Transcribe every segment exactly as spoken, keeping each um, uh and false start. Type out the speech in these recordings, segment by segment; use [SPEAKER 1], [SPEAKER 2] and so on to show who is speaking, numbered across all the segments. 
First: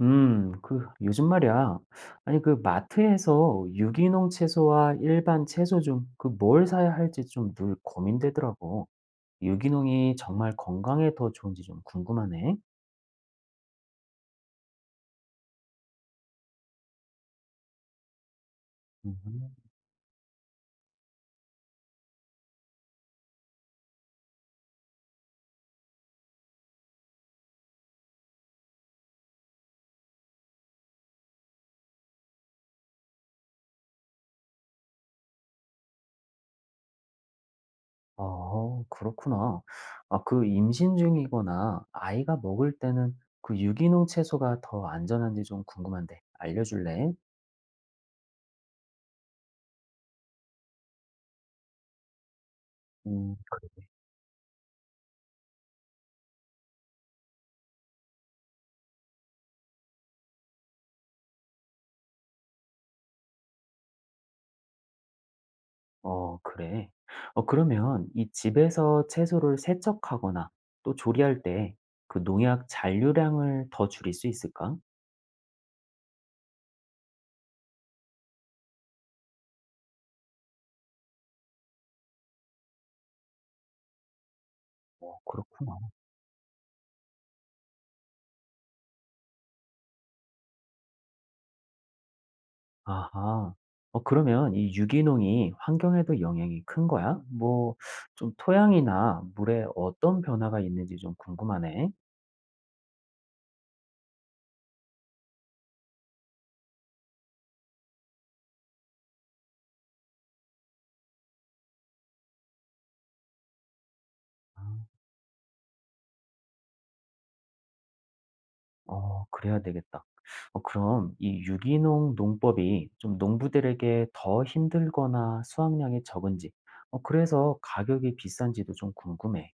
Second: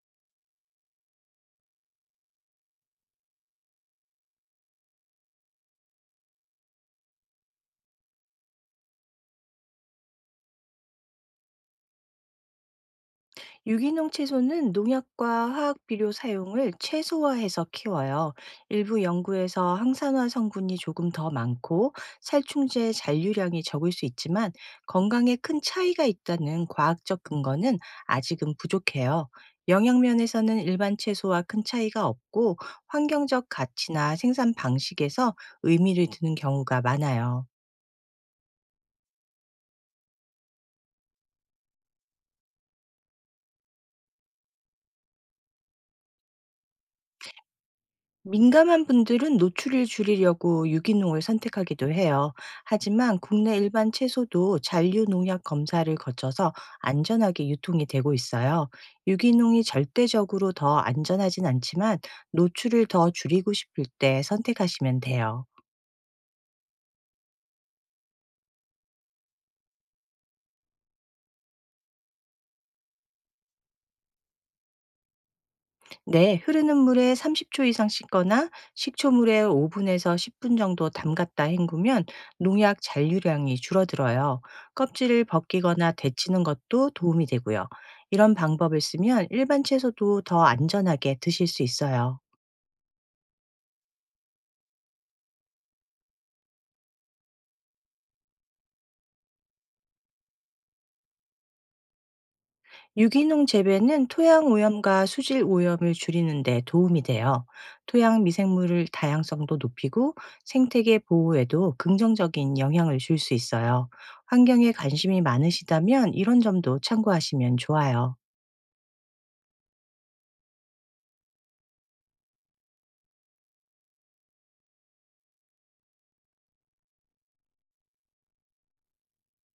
[SPEAKER 1] 음, 그 요즘 말이야. 아니 그 마트에서 유기농 채소와 일반 채소 중 그 뭘 사야 할지 좀 늘 고민되더라고. 유기농이 정말 건강에 더 좋은지 좀 궁금하네.
[SPEAKER 2] 유기농 채소는 농약과 화학 비료 사용을 최소화해서 키워요. 일부
[SPEAKER 1] 음,
[SPEAKER 2] 연구에서 항산화 성분이 조금 더 많고 살충제 잔류량이 적을 수 있지만 건강에 큰 차이가 있다는 과학적 근거는 아직은 부족해요. 영양면에서는 일반 채소와 큰 차이가 없고 환경적 가치나 생산 방식에서 의미를 두는 경우가 많아요.
[SPEAKER 1] 어, 그렇구나. 아, 그 임신 중이거나 아이가 먹을 때는 그 유기농 채소가 더 안전한지 좀 궁금한데 알려줄래?
[SPEAKER 2] 민감한 분들은 노출을 줄이려고 유기농을 선택하기도 해요. 하지만
[SPEAKER 1] 음.
[SPEAKER 2] 국내 일반 채소도 잔류 농약 검사를 거쳐서 안전하게 유통이 되고 있어요. 유기농이 절대적으로 더 안전하진 않지만 노출을 더 줄이고 싶을 때 선택하시면 돼요.
[SPEAKER 1] 어, 그래. 어, 그러면 이 집에서 채소를 세척하거나 또 조리할 때 그 농약 잔류량을 더 줄일 수 있을까?
[SPEAKER 2] 네, 흐르는 물에 삼십 초 이상 씻거나 식초물에 오 분에서 십 분 정도 담갔다 헹구면 농약 잔류량이 줄어들어요.
[SPEAKER 1] 어,
[SPEAKER 2] 껍질을
[SPEAKER 1] 그렇구나.
[SPEAKER 2] 벗기거나 데치는 것도 도움이 되고요. 이런 방법을 쓰면 일반 채소도 더 안전하게 드실 수 있어요.
[SPEAKER 1] 아하. 어, 그러면 이 유기농이 환경에도 영향이 큰 거야? 뭐, 좀 토양이나 물에 어떤 변화가 있는지 좀 궁금하네.
[SPEAKER 2] 유기농 재배는 토양 오염과 수질 오염을 줄이는 데 도움이 돼요. 토양 미생물을 다양성도 높이고 생태계 보호에도 긍정적인 영향을 줄 수 있어요. 환경에 관심이 많으시다면 이런 점도 참고하시면 좋아요.
[SPEAKER 1] 어, 그래야 되겠다. 어, 그럼 이 유기농 농법이 좀 농부들에게 더 힘들거나 수확량이 적은지, 어 그래서 가격이 비싼지도 좀 궁금해.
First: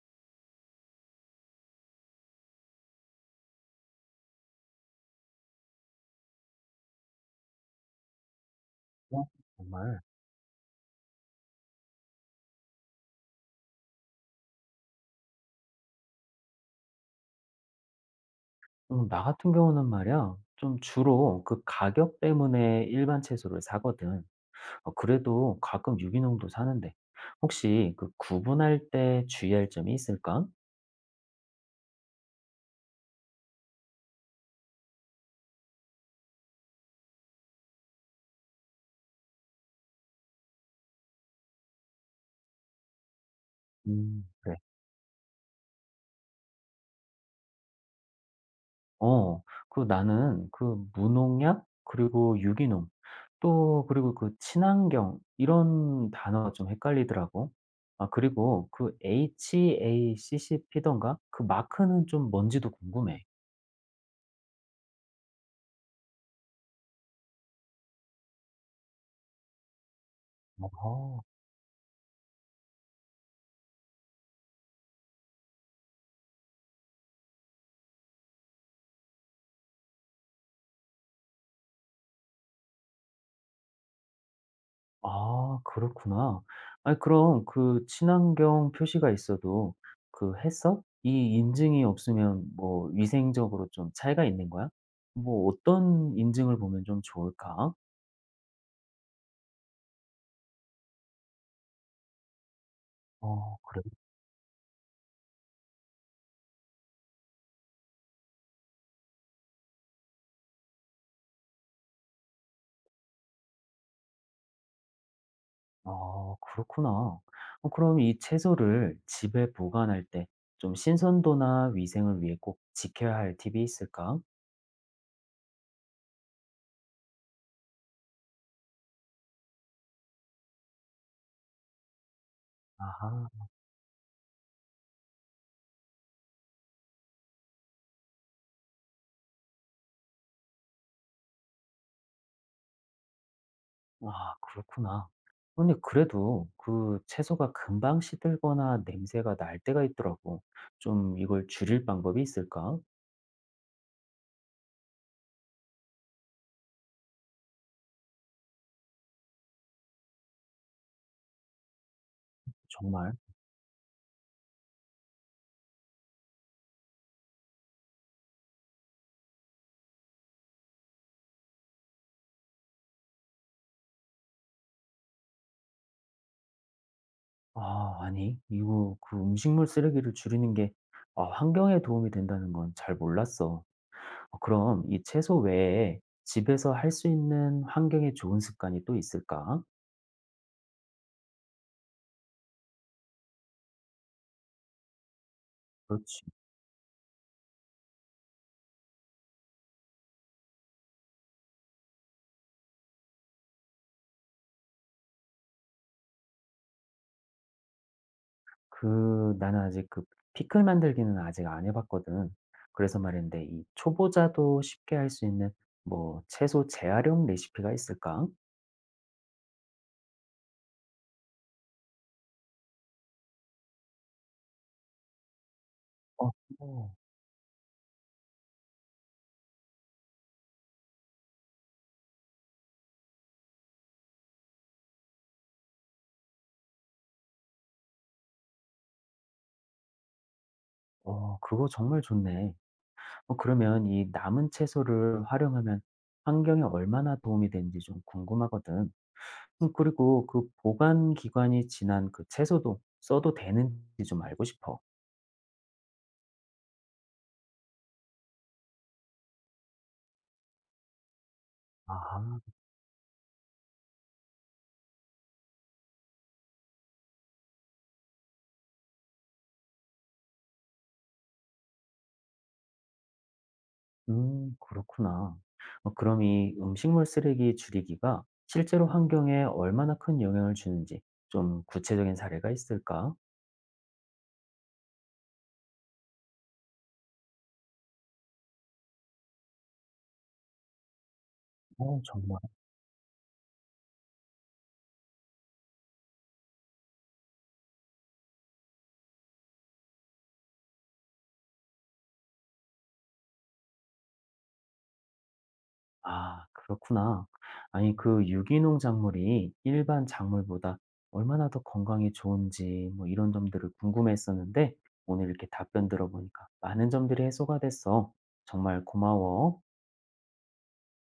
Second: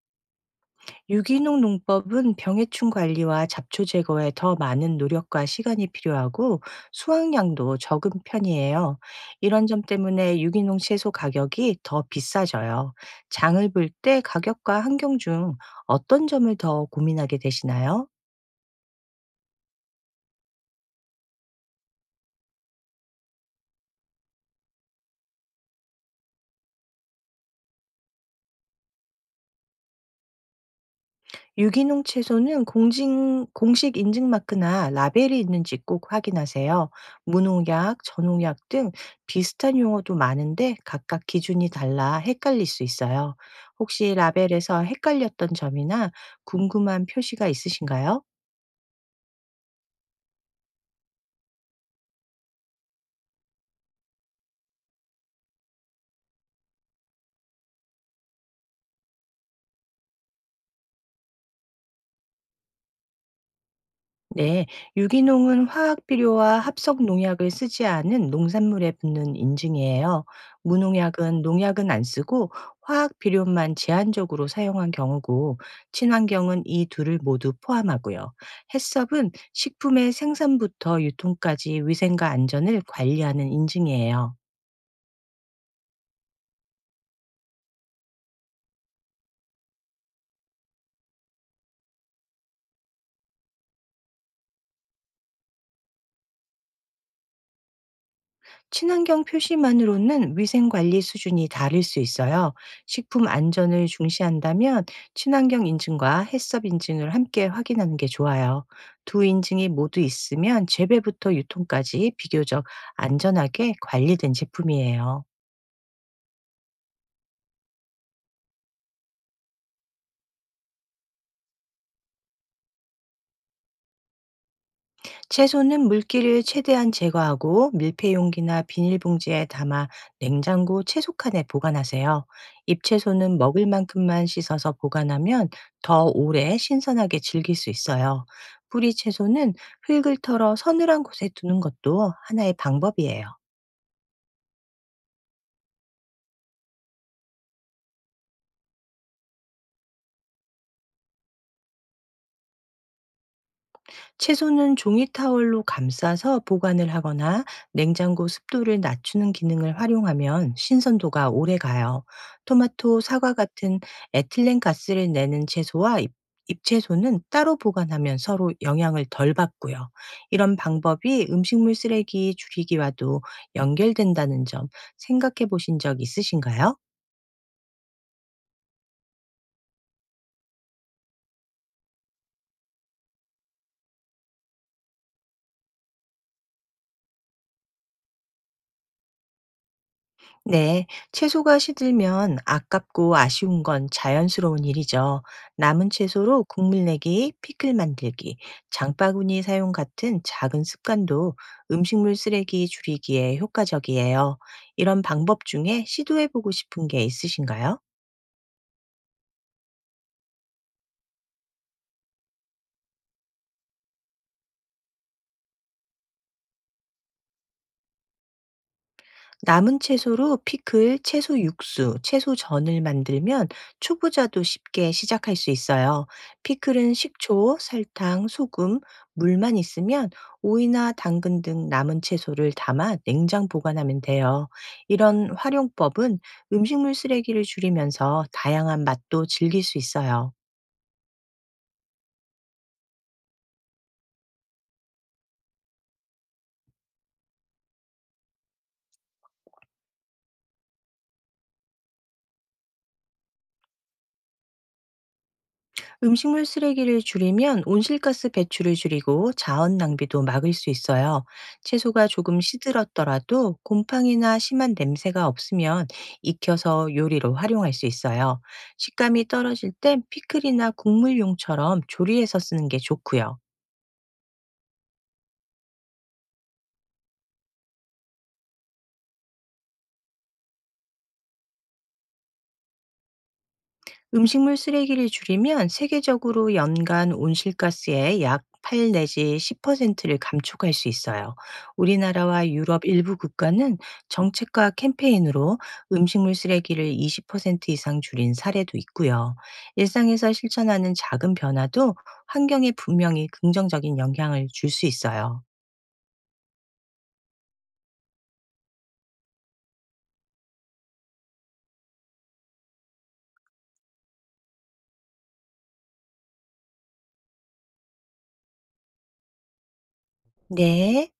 [SPEAKER 2] 유기농 농법은 병해충 관리와 잡초 제거에 더 많은 노력과 시간이 필요하고 수확량도 적은 편이에요.
[SPEAKER 1] 어,
[SPEAKER 2] 이런 점
[SPEAKER 1] 정말.
[SPEAKER 2] 때문에 유기농 채소 가격이 더 비싸져요. 장을 볼 때 가격과 환경 중 어떤 점을 더 고민하게 되시나요?
[SPEAKER 1] 음, 나 같은 경우는 말이야, 좀 주로 그 가격 때문에 일반 채소를 사거든. 어, 그래도 가끔 유기농도 사는데, 혹시 그 구분할 때 주의할 점이 있을까?
[SPEAKER 2] 유기농 채소는 공진, 공식 인증 마크나 라벨이 있는지 꼭 확인하세요. 무농약, 전농약 등 비슷한 용어도 많은데 각각 기준이 달라 헷갈릴 수 있어요. 혹시
[SPEAKER 1] 음, 그래.
[SPEAKER 2] 라벨에서 헷갈렸던 점이나 궁금한 표시가 있으신가요?
[SPEAKER 1] 어, 그 나는 그 무농약, 그리고 유기농, 또 그리고 그 친환경 이런 단어가 좀 헷갈리더라고. 아, 그리고 그 해썹던가 그 마크는 좀 뭔지도 궁금해.
[SPEAKER 2] 네, 유기농은 화학 비료와 합성 농약을 쓰지 않은 농산물에 붙는 인증이에요.
[SPEAKER 1] 어.
[SPEAKER 2] 무농약은 농약은 안 쓰고 화학 비료만 제한적으로 사용한 경우고, 친환경은 이 둘을 모두 포함하고요. 해썹은 식품의 생산부터 유통까지 위생과 안전을 관리하는 인증이에요.
[SPEAKER 1] 아, 그렇구나. 아니, 그럼 그 친환경 표시가 있어도 그 해썹 이 인증이 없으면 뭐 위생적으로 좀 차이가 있는 거야? 뭐 어떤 인증을 보면 좀 좋을까?
[SPEAKER 2] 친환경 표시만으로는 위생 관리 수준이 다를 수 있어요. 식품
[SPEAKER 1] 어, 그래.
[SPEAKER 2] 안전을 중시한다면 친환경 인증과 햇섭 인증을 함께 확인하는 게 좋아요. 두 인증이 모두 있으면 재배부터 유통까지 비교적 안전하게 관리된 제품이에요.
[SPEAKER 1] 아, 그렇구나. 어, 그럼 이 채소를 집에 보관할 때 좀 신선도나 위생을 위해 꼭 지켜야 할 팁이 있을까?
[SPEAKER 2] 채소는 물기를 최대한 제거하고 밀폐 용기나 비닐봉지에 담아 냉장고 채소칸에 보관하세요. 잎채소는
[SPEAKER 1] 아하.
[SPEAKER 2] 먹을 만큼만 씻어서 보관하면 더 오래 신선하게 즐길 수 있어요. 뿌리 채소는 흙을 털어 서늘한 곳에 두는 것도 하나의 방법이에요.
[SPEAKER 1] 아, 그렇구나. 근데 그래도 그 채소가 금방 시들거나 냄새가 날 때가 있더라고. 좀 이걸 줄일 방법이 있을까?
[SPEAKER 2] 채소는 종이 타월로 감싸서 보관을 하거나 냉장고 습도를 낮추는 기능을 활용하면 신선도가 오래 가요. 토마토,
[SPEAKER 1] 정말?
[SPEAKER 2] 사과 같은 에틸렌 가스를 내는 채소와 잎- 잎채소는 따로 보관하면 서로 영향을 덜 받고요. 이런 방법이 음식물 쓰레기 줄이기와도 연결된다는 점 생각해 보신 적 있으신가요?
[SPEAKER 1] 아 아니, 이거 그 음식물 쓰레기를 줄이는 게 아 환경에 도움이 된다는 건 잘 몰랐어. 어, 그럼 이 채소 외에 집에서 할 수 있는 환경에 좋은 습관이 또 있을까?
[SPEAKER 2] 네, 채소가 시들면 아깝고 아쉬운 건 자연스러운 일이죠. 남은
[SPEAKER 1] 그렇지.
[SPEAKER 2] 채소로 국물 내기, 피클 만들기, 장바구니 사용 같은 작은 습관도 음식물 쓰레기 줄이기에 효과적이에요. 이런 방법 중에 시도해보고 싶은 게 있으신가요?
[SPEAKER 1] 그, 나는 아직 그 피클 만들기는 아직 안 해봤거든. 그래서 말인데, 이 초보자도 쉽게 할 수 있는 뭐 채소 재활용 레시피가 있을까?
[SPEAKER 2] 남은 채소로 피클, 채소 육수, 채소전을 만들면 초보자도 쉽게 시작할 수 있어요.
[SPEAKER 1] 어, 어.
[SPEAKER 2] 피클은 식초, 설탕, 소금, 물만 있으면 오이나 당근 등 남은 채소를 담아 냉장 보관하면 돼요. 이런 활용법은 음식물 쓰레기를 줄이면서 다양한 맛도 즐길 수 있어요.
[SPEAKER 1] 어, 그거 정말 좋네. 어, 그러면 이 남은 채소를 활용하면 환경에 얼마나 도움이 되는지 좀 궁금하거든. 음, 그리고 그 보관 기간이 지난 그 채소도 써도 되는지 좀 알고 싶어.
[SPEAKER 2] 음식물 쓰레기를 줄이면 온실가스 배출을 줄이고 자원 낭비도 막을 수 있어요. 채소가 조금
[SPEAKER 1] 아.
[SPEAKER 2] 시들었더라도 곰팡이나 심한 냄새가 없으면 익혀서 요리로 활용할 수 있어요. 식감이 떨어질 땐 피클이나 국물용처럼 조리해서 쓰는 게 좋고요.
[SPEAKER 1] 음, 그렇구나. 어, 그럼 이 음식물 쓰레기 줄이기가 실제로 환경에 얼마나 큰 영향을 주는지 좀 구체적인 사례가 있을까?
[SPEAKER 2] 음식물 쓰레기를 줄이면 세계적으로 연간 온실가스의 약 팔 내지 십 퍼센트를 감축할 수 있어요.
[SPEAKER 1] 어, 정말.
[SPEAKER 2] 우리나라와 유럽 일부 국가는 정책과 캠페인으로 음식물 쓰레기를 이십 퍼센트 이상 줄인 사례도 있고요. 일상에서 실천하는 작은 변화도 환경에 분명히 긍정적인 영향을 줄 수 있어요.
[SPEAKER 1] 아, 그렇구나. 아니, 그 유기농 작물이 일반 작물보다 얼마나 더 건강에 좋은지 뭐 이런 점들을 궁금했었는데 오늘 이렇게 답변 들어보니까 많은 점들이 해소가 됐어. 정말 고마워.
[SPEAKER 2] 네.